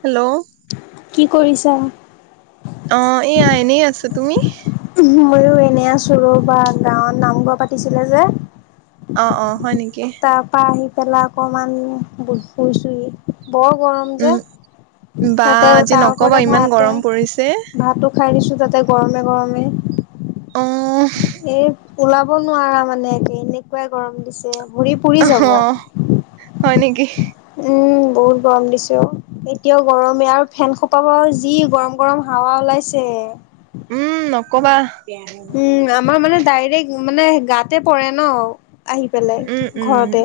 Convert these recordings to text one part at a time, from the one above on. Hello. কি কৰিছা? অ', এয়া এনেই আছোঁ। তুমি? ময়ো এনে আছোঁ, ৰবা গাঁৱত নাম গোৱা পাতিছিলে যে অ', অ', হয় নেক তাৰপা আহি পেলাই অকমান ব-শুইছোহি। বৰ গৰম যে। উম বা তাতে আজি তাৰ নকবা ওপৰতে ইমান ভাতে, গৰম পৰিছে ভাতো খাই দিছো তাতে গৰমে-গৰমে। মে অ এই ওলাব নোৱাৰা মানে, এনেকুৱাই গৰম দিছে। ভৰি পুৰি অ যাব। হয় নেকি উম। বহুত গৰম দিছে অ', এতিয়াও গৰমেই। আৰু ফেন খোপা পৰা যি গৰম-গৰম হাৱা ওলাইছে। [inaudible] উম নকবা। উম আমাৰ মানে ডাইৰেক্ট মানে গাতে পৰে ন। আহি পেলাই উম উম ঘৰতে,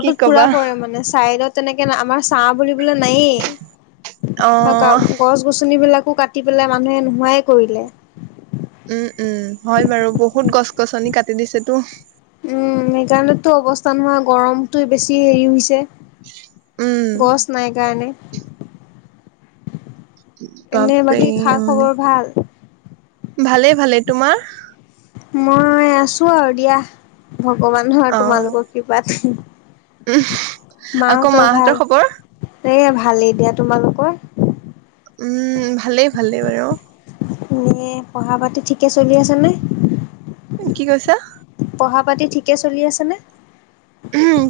কি পুৰা কবা পৰে মানে ছাইডত। তেনেকে আমাৰ ছাঁ বুলিবলে নায়ে, অ গছ-গছনিবিলাক কো কাটি পেলাই মানুহে নোহোৱাই কৰিলে। উম উম হয় বাৰু বহুত গছ-গছনি কাটি দিছেতো। উম মেঘালয়তো অৱস্থা নহয় গৰমটো বেছি হেৰি হৈছে। উম গছ নাই কাৰণে। এনে বাপৰে বাকী খা মানে খবৰ ভাল? ভালে ভালে। তোমাৰ? মই আছো আৰু দিয়া ভগৱান হ অ তোমালোকৰ কৃপাত। উম আকৌ মাহঁতৰ ভাল? খবৰ এ ভালেই দিয়া। তোমালোক কৰ? উম ভালেই ভালেই বাৰু। এ পঢ়া পাতি ঠিকে চলি আছে নে? কি কৈছা? পঢ়া পাতি ঠিকে চলি আছেনে?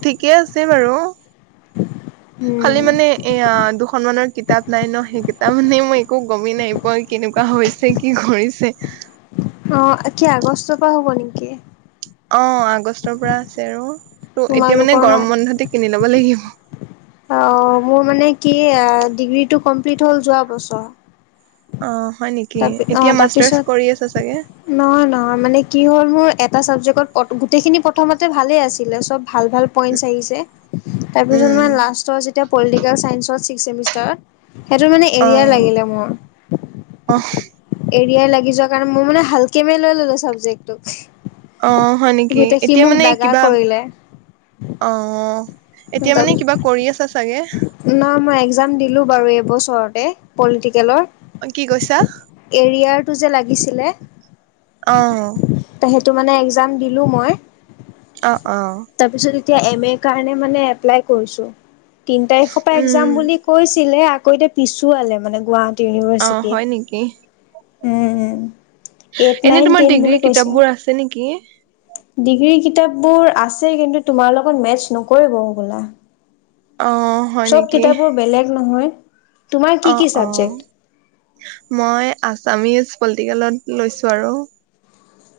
ঠিকেই আছে বাৰু। উম খালি মানে এয়া দুখনমানৰ কিতাপ নাই ন সেই কিতাপ মানে মই একো গমেই নাই পোৱা কেনেকুৱা হৈছে, কি কৰিছে? অ কি আগষ্টৰ পৰা হ'ব নেকি? অ আগষ্টৰ পৰা আছে আৰু ত এতিয়া মানে তোমালোকৰ ন? গৰম বন্ধতে কিনি ল'ব লাগিব। অ মোৰ মানে কি ডিগ্ৰীটো কমপ্লিট হল যোৱা বছৰ। অ হয় নেকি? তাৰপি অ' এতিয়া মাষ্টাৰ্চ তাৰপিছত কৰি আছ চাগে! নহয় নহয় মানে কি হ'ল মোৰ, এটা চাবজেক্টত গোটেইখিনি প্ৰথমতে ভালে আছিলে চব ভাল ভাল পইন্টচ আহিছে। তাৰ পিছ উম মানে লাষ্টৰ যেতিয়া পলিটিকেল ছাইন্সত ছিক্স চেমিষ্টাৰত সেইটো মানে এৰিয়াৰ লাগিলে মোৰ। অহ। এৰিয়া লাগি যোৱাৰ কাৰণে মই মানে হালকে মে লৈ ল'লো ছাবজেক্টটোক। অ হয় নেকি! এতিয়া মানে কিবা, কৰিলে। অৱ। তাৰ পিছত না মই একজাম দিলো বাৰু এবছৰতে পলিটিকেলৰ, কি কৈছা এৰিয়াৰটো যে লাগিছিলে অৱ। টো মানে একজাম দিলোঁ মই। অ অ। তাৰপিছত এতিয়া এম এৰ কাৰণে মানে এপ্লাই কৰিছোঁ। তিন তাৰিখৰ পৰা উম একজাম বুলি কৈছিলে। আকৌ এতিয়া পিছুৱালে মানে গুৱা অ হয় নেকি? উম, এইট এনে নাইন তোমাৰ টেন ডিগ্ৰীৰ বুলি কৈছে। কিতাপবোৰ আছে নেকি ডিগ্ৰী কিতাপবোৰ আছে কিন্তু তোমাৰ লগত মেটছ নকৰিব হ'বলা। অ হয় চব নেকি কিতাপবোৰ বেলেগ নহয়। তোমাৰ কি অ কি অ চাবজেক্ট? মই আছামিজ পলিটিকেলত লৈছো আৰু।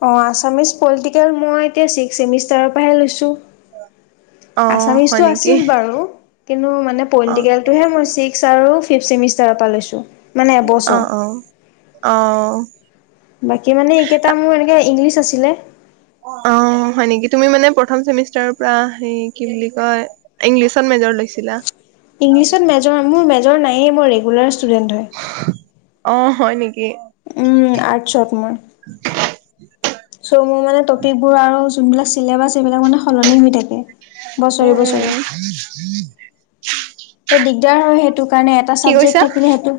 অ আছামিজ পলিটিকেল মই এতিয়া ছিক্স চেমিষ্টাৰৰ পৰাহে লৈছোঁ। অ হয় আছামিজতটো নেকি আছিল বাৰু। আৰু অ পলিটিকেলটোহে মই ছিক্স আৰু পিপ চেমিষ্টাৰ লৈছো। অ অ অ। বাকী মানে এইকেইটা মোৰ এনেকে ইংলিছ আছিলে। অ অ। অ হয় নেকি তুমি মানে প্ৰথম চেমিষ্টাৰৰ পৰা কি বুলি কয় ইংলিছত মেজৰ লৈছিলা। ইংলিছত মেজ মোৰ মেজৰ নায়েই মোৰ ৰেগুলাৰ ষ্টুডেণ্ট হয়। অ, হয় নেকি? উম, আৰ্টছত মই। চ' মোৰ মানে টপিক বোৰ আৰু যোনবিলাক চিলেবাছ সবিলাক মানে সলনি হৈ থাকে। উ বছৰি - উ। বছৰি দিগদাৰ হয় সেইটো কাৰণে এটা কি চাবজেক্ট কৈছা থাকিলে সেইটো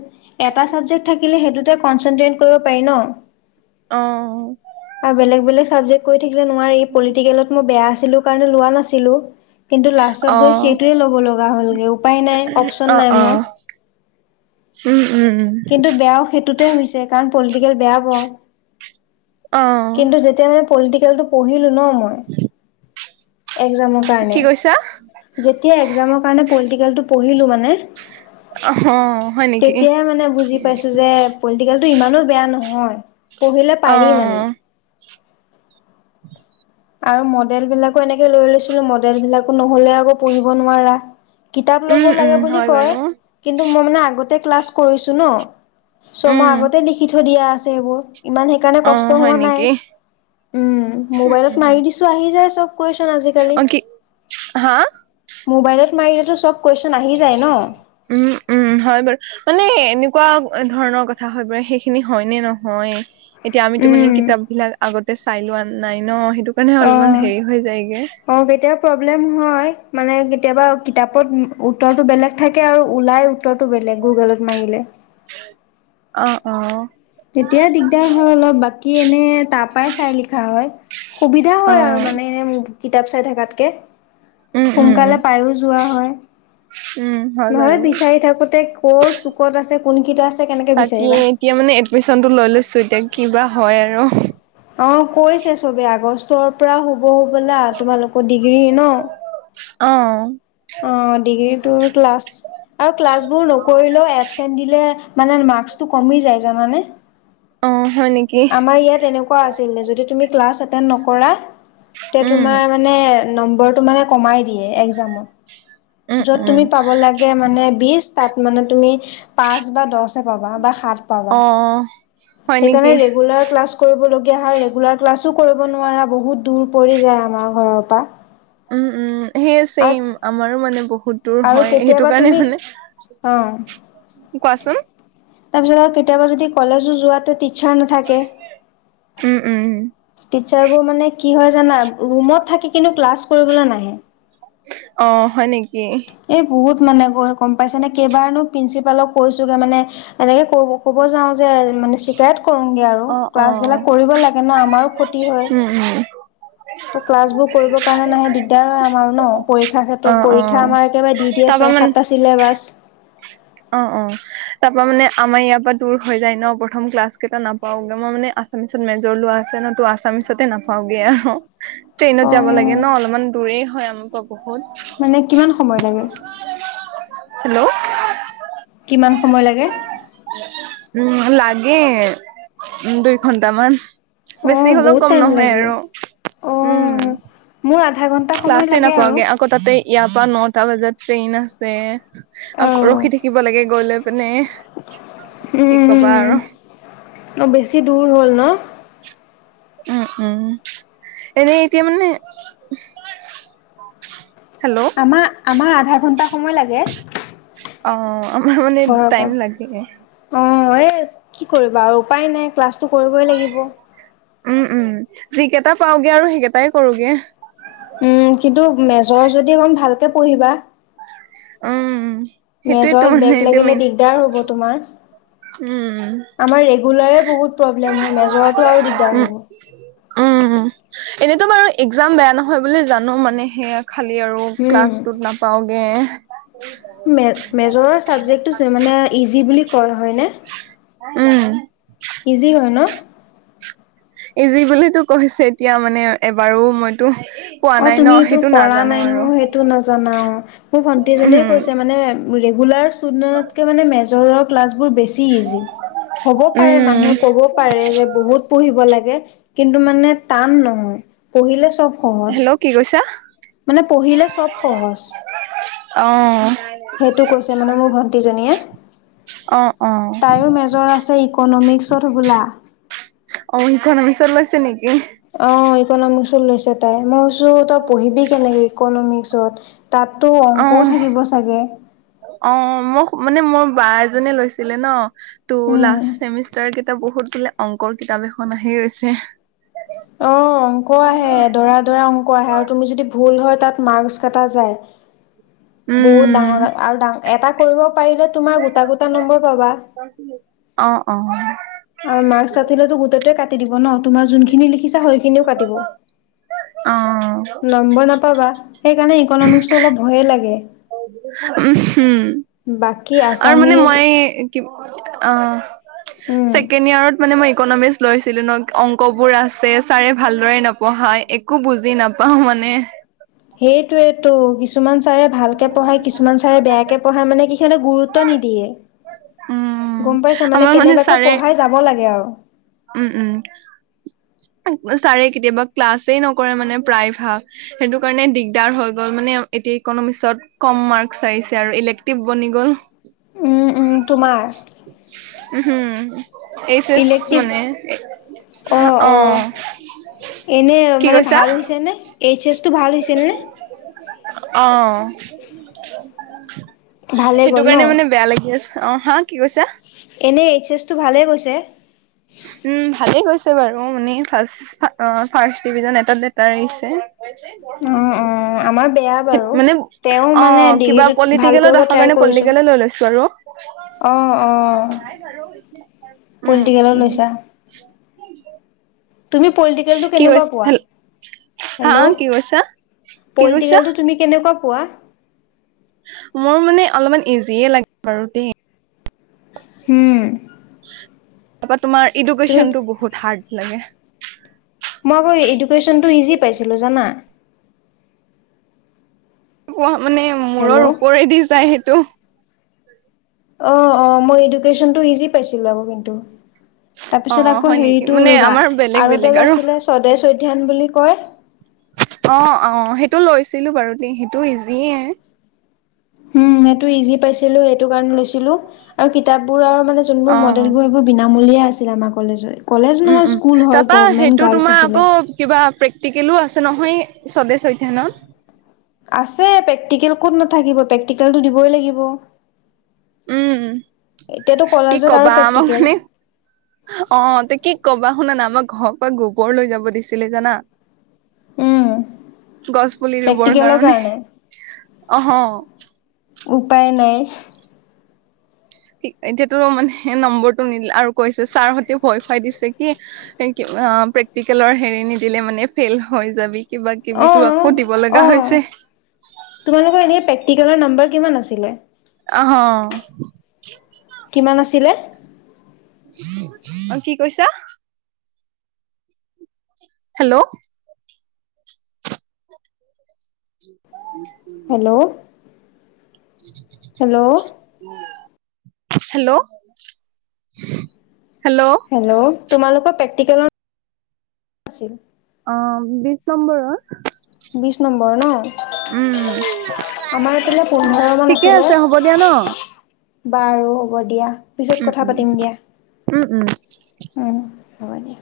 এটা চাবজেক্ট থাকিলে সেইটো ন কৰিব পাৰি ন অ বেলেগ বেলেগ বোলে চাবজেক্ট ঠিক নোৱাৰি পলিটিকেলত মই বেয়া আছিলো কাৰণে লোৱা নাছিলো। কিন্তু অ লাষ্টত গৈ সেইটোয়ে ল'ব লগা হ'লগৈ। উপায় অ নাই অ মোৰ উম - উম। হেইটোতে হৈছে কাৰণ পলিটিকেল বেয়া পাও অ কিন্তু যেতিয়া পলিটিকেলটো পঢ়িলো ন মই এক্সামৰ কাৰণে কি কৈছা যেতিয়া এক্সামৰ কাৰণে পলিতিকেলটো পঢ়িলো মানে অ, হয় নেকি? তেতিয়াই মানে বুজি পাইছো যে পলিটিকেলটো ইমানো বেয়া নহয় পঢ়িলে অ পাৰি মানে আৰু মডেল বিলাকো এনেকে লৈ লৈছিলো মডেল বিলাকো নহলে আকৌ পঢ়িব নোৱাৰা। কিতাপ ল'ব উম উম লাগে বুলি হয় কয় বাৰু কিন্তু মই মানে আগতে ক্লাছ কৰিছো ন। উম ছমাহ আগতে লিখি থৈ দিয়া আছে এইবোৰ। ইমান সেইকাৰণে অ কষ্ট হয় হোৱা নাই নেকি উম, উম মোবাইলত উম মাৰি দিছো আহি যায় চব। কুৱেশন আজিকালি। অ, কি হা মোবাইলত মাৰিলেতো চব। কুৱেশন আহি যায় ন উম - উম হয় বাৰু মানে এনে এনেুৱা ধৰণৰ কথা হয় পৰে সেইখিনি হয় নে নহয় এতিয়া আমিতো মানে উম কিতাপ বিলাক আগত চাই লোৱা নাই ন সেই। অ - অ কেতিয়া প্ৰব্লেম হয়। মানে কেতিয়াবা কিতাপত উত্তৰটো বেলেগ থাকে আৰু ওলাই উত্তৰটো বেলেগ গুগলত মাৰিলে হয়। অ - অ। তেতিয়া দিগদাৰ হয় অলপ বাকী এনে তাৰ পৰাই চাই লিখা হয়। সুবিধা হয় আৰু অ', মানে এনে কিতাপ চাই থকাতকে উম, উম, উম, সোনকালে পায়ো যোৱা হয় উম, হয় নহয় বাৰু। বিচাৰি থাকোতে কৰ চুকত আছে কোনকেইটা আছে কেনেকে বিচাৰিবা। ডমিশনটো লৈ লৈছো এতিয়া কিবা হয় আৰু। অ, কৈছে চবে আগষ্টৰ পৰা শুব হ'বলা তোমালোকৰ ডিগ্ৰী ন। অ', অ, ডিগ্ৰীটোৰ আৰু ক্লা নকৰিলেও এবছেন্ত দিলে মানে মাৰ্ক্সটো কমি যায় জানা নে? অ', হয় নেকি? আমাৰ ইয়াত এনেকুৱা আছিলে যদি তুমি ক্লাছ এটটেণ্ড নকৰা তে উম, তোমাৰ মানে নম্বৰটো মানে কমাই দিয়ে এক্সামত উম, যত উম, তুমি পাব লাগে মানে বি তাত মানে তুমি পাচ বা দহ অ, বা - বা সাত পাবা অ', হয় সেইকৰনে নেকি? ৰেগুলাৰ ক্লাছ কৰিবলগীয়া হয় ৰেগুলাৰ ক্লাছো কৰিব নোৱাৰা বহুত দূৰ পৰি যায় আমাৰ ঘৰৰ পৰা উম - উম সেয়ে ছেম আমাৰো মানে বহুত সুতৰ আৰু হয় সেইটো কেতিয়াবা কাৰণে তুমি মানে অ' কোৱাচোন তাৰপিছত আৰু কেতিয়াবা যদি কলেজো যোৱাতে টিচাৰ নাথাকে। উম - উম - উম। টিচাৰবোৰ মানে কি হয় জানা ৰুমত থাকি কিন্তু ক্লাছ কৰিবলৈ নাহে। অ হয় নেকি। এই বহুত মানে গম পাইছেনে কেইবাৰনো প্ৰিন্সিপালক কৈছো গে মানে এনেকে ক ক'ব যাওঁ যে মানে চিকায়ত কৰোগে আৰু অ অ ক্লাছ বিলাক কৰিব লাগে ন আমাৰ ক্ষতি হয় উম উম ত' ক্লাছবোৰ কৰিবৰ কাৰণে নাহে দিগদাৰ হয় আমাৰো ন পৰীক্ষাৰ অ ক্ষেত্ৰত অ পৰীক্ষা আমাৰ একেবাৰে দি দিয়ে তাৰপা ছয় মানে সাতটা চিলেবাছ অ অ তাৰ পৰা মানে আমাৰ ইয়াৰ পৰা দূৰ হৈ যায় ন প্ৰথম ক্লাছ কেইটা নাপাও মই মানে আছামিছত মেজৰ লোৱা আছে ন তো আছামিচতে নাপাওগে আৰু ট্ৰেইনত যাব লাগে অ', ন অলপমান দূৰেই হয় আমাৰ। মানে কিমান সময় লাগে? হেল্ল'। কিমান সময় লাগে। উম লাগে দুই ঘন্টামান। বেছি অ', হলেও বহুত কম টাইম নহয় লাগে। আৰু উম। অ', মোৰ আধা ঘন্টা সময় ক্লাছে লাগে আৰু। নাপাওঁগে আকৌ তাতে ইয়াৰ পৰা নটা বজাত ট্ৰেইন আছে আ অ', ৰখি থাকিব লাগে গলে মানে কি কবা উম, আৰু অ বেছি দূৰ হ'ল ন? উম উম এনেই এতিয়া মানে হেল্ল' আমাৰ আমাৰ আধা ঘন্টা সময় লাগে। অঁ আমাৰ মানে টাইম লাগে। হয়ে কি কৰিবা আৰু উপায় নাই ক্লাছটো কৰিবই লাগিব। উম উম যিকেইটা পাওঁগে আৰু সেইকেইটাই কৰোগে। উম কিন্তু মেজৰ যদি অকমান ভালকে পঢ়িবা। উম সেইটোয়েতো মেজৰত মানে বেগ এতিয়া লাগিলে মেইন দিগদাৰ হব তোমাৰ। উম। আমাৰ ৰেগুলাৰে বহুত প্ৰবলেম হয়, মেজৰটো আৰু দিগদাৰ হ'ব। উ এনেইতো বাৰু এ একজাম বেয়া নহয় বুলি জানো মানে, সেয়া খালী আৰু ক্লাছটোত নাপাওঁগে। মেছ মেজৰৰ চাবজেক্টটো যে মানে ইজি বুলি কয় হয়নে? উম ইজি হয় ন? ইজি বুলিতো কৈছে এতিয়া মানে এবাৰো মইতো পোৱা অ নাই ন তুমি এইটো সেইটো কৰা নাজানো নাই ন আৰু সেইটো নাজানা অঁ, মোৰ ভন্টি এজনীয়ে উম কৈছে মানে ৰেগুলাৰ ষ্টুডেণ্টতকৈ মানে মেজৰৰ ক্লাছ বেছি ইজি, হ'ব পাৰে উম মানুহে ক'ব পাৰে যে বহুত পঢ়িব লাগে কিন্তু মানে টান নহয়, পঢ়িলে চব সহজ। হেল্ল' কি কৈছা মানে পঢ়িলে চব সহজ। অ সেইটো কৈছে মানে মোৰ ভন্টিজনীয়ে। অ অ তাইৰো মেজৰ আছে ইক'ন'মিক্সত হব'লা? অ ইকনমিক্সত লৈছ অ ইকনমিক্সত লৈছে তাই, মই কৈছো তই পঢ়িবি কেনেকে ইকনমিক্সত! তাততো অ অংকও থাকিব চাগে? অ মোক মানে মোৰ বা এজনীয়ে লৈছিলে ন, ত উম লাষ্ট চেমিষ্টাৰ এতিয়া বহুত বোলে অংকৰ কিতাপ এখন আহি গৈছে অ', অংক আহে, দৰা দৰা অংক আহে, আৰু তুমি যদি ভুল হয় তাত মাৰ্কচ কাটা যায়, বহুত উম ডাঙৰ আৰু ডাঙ, এটা কৰিব কৰিলে তোমাৰ গোটা গোটা নম্বৰ পাবা। অ অ আৰু মাৰ্কচ কাটিলেতো গোটেই টোৱে কাট দিব ন, তোমাৰ জোনখিনি লিখিছ সেই খিনিও কাটিব, অ নম্বৰ নাপাবা। সেইকাৰণে ইকনমিক্সটো অলপ ভয়ে লাগে। [inaudible] বা আৰু মানে মই কি অ' উম। ছেকেণ্ড ইয়াৰত মানে মই ইকনমিক্স লৈছিলোঁ ন অংকবোৰৰ আছে, ছাৰে ভালদৰে নপঢ়ায়, একো বুজি নাপাওঁ মানে। মানে সেইটোৱে টো কিছুমান ছাৰে ভালকে পঢ়ায়, কিছুমান ছাৰে বেয়াকে পঢ়ায়, মানে কিহমানক গুৰুত্ব নিদিয়ে। উম গ'ম পাইছা মানে আমাৰ কেনেবাকৈ ছাৰে পঢ়াই যাব লাগে আৰু উম, উম। ছাৰে কেতিয়াবা ক্লাছে নকৰে মানে প্ৰায় ভাগ সেইটো কাৰণে দিগদাৰ হৈ গ'ল, মানে এতিয়া ইকনমিক্সত কম মাৰ্ক আহিছে আৰু ইলেক্টিভ বনি গ'ল। উম উম তোমাৰ উহুম। এইচ এচ ইলেক্টিভ মানে অ' এনে মানে ভাল হৈছে নে এইচ এচ অহ' ভালে সেইটো গ'ল ন কাৰণে মানে বেয়া লাগিল, অ', হা কি কৈছা? এনেই এইচ এছটো ভালে গৈছে। উম, ভালে গৈছে বাৰু মানে ফাৰ্চ-ফাৰ্চট ডিভিজন এটাত লেটাৰ অ', অ', আমাৰ বেয়া আহিছে। বাৰু। মানে অ', তেওঁ মানে কিবা ডিগ্ৰীটোত ভাল কৰিব পলিটিকেলত আহা ট্ৰাই কাৰণে কৰিছোঁ। পলিটিকেলে লৈ লৈছো আৰু। অ', অ', পলটি উম। তুমি পলিটিকেলটো কি কৈছ কেনেকুৱা পোৱা? হেল হা হেল্ল', কি কৈছা কি কৈছা? পলিটিকেলটো তুমি কেনেকুৱা পোৱা? মোৰ মানে অলপমান ইজিয়ে লাগে বাৰু দেই। হম। তাৰপা তোমাৰ এডুকেশ্বনটো বহুত হাৰ্ড লাগে। মই বাৰু এডুকেশ্বনটো ইজি পাইছিলোঁ জানা। পোৱা মানে হেল্ল' মূৰৰ ওপৰেদি যায় সেইটো। অ', অ', মই এডুকেশ্বনটো ইজি পাইছিলোঁ আকৌ কিন্তু। তাৰপিছত অ' আকৌ হয় নেকি? হেৰিটো মানে ৰুবা আমাৰ বেলেগ আৰু বেলেগ এটা যে আছিলে স্বদেশ অধ্যয়ান বুলি কয়। অ', অ', সেইটো লৈছিলো বাৰু দে সেইটো ইজিয়ে। উম, সেটো ইজি পাইছিলোঁ সেইটো কাৰণে লৈছিলো আৰু কিতাপবোৰ আৰু মানে যোনবোৰ অ' মডেলবোৰ এইবোৰ বিনামূলীয়া আছিল আমাৰ কলেজত। উম, উম, তাৰাপা সেইটো তোমাৰ আছিলে আকৌ কিবা প্ৰেক্টিকেলো আছ তে নহয়ে স্বদেশ অধ্যয়নত। আছে, প্ৰেক্টিকেল ক'ত নাথাকিব, প্ৰেক্টিকেলটো দিবই লাগিব। উম। এতিয়াতো কি কলেজত আৰু কবা আমাক প্ৰেক্টিকেল মানে অ', তে কি কবা শুনা না আমাক ঘৰৰ পৰা গোবৰ লৈ যাব দিছিলে জানা। উম গছ পুলি ৰুবৰ কাৰণে অহ। উপায় নাই। এতিয়াটো মানে নম্বৰটো নিদিল আৰু কৈছে ছাৰহ'তে ভয় খুৱাই দিছে কি এক অ', প্ৰেক্টিকেলৰ হেৰি নিদিলে মানে ফেইল হৈ যাবি। কিবা অ কিবিটো আকৌ দিব লাগা অ হৈছে। তোমালোকৰ এনে প্ৰেক্টিকেলৰ নাম্বাৰ কিমান আছিলে? অহ। কিমান আছিলে? অ', কি কৈছা? Hello. [inaudible] Hello hello hello hello hello, তোমালোকৰ প্ৰেক্টিকেলৰ [inaudible] আছিল। অ', বিশ নম্বৰৰ বিশ নম্বৰৰ ন? উম আমাৰ এইফালে পোন্ধৰ মান ঠিকে আছিলে আছে হ'ব দিয়া ন বাৰু হ'ব দিয়া, পিছত উম কথা উম পাতিম দিয়া। উম। হব দিয়া।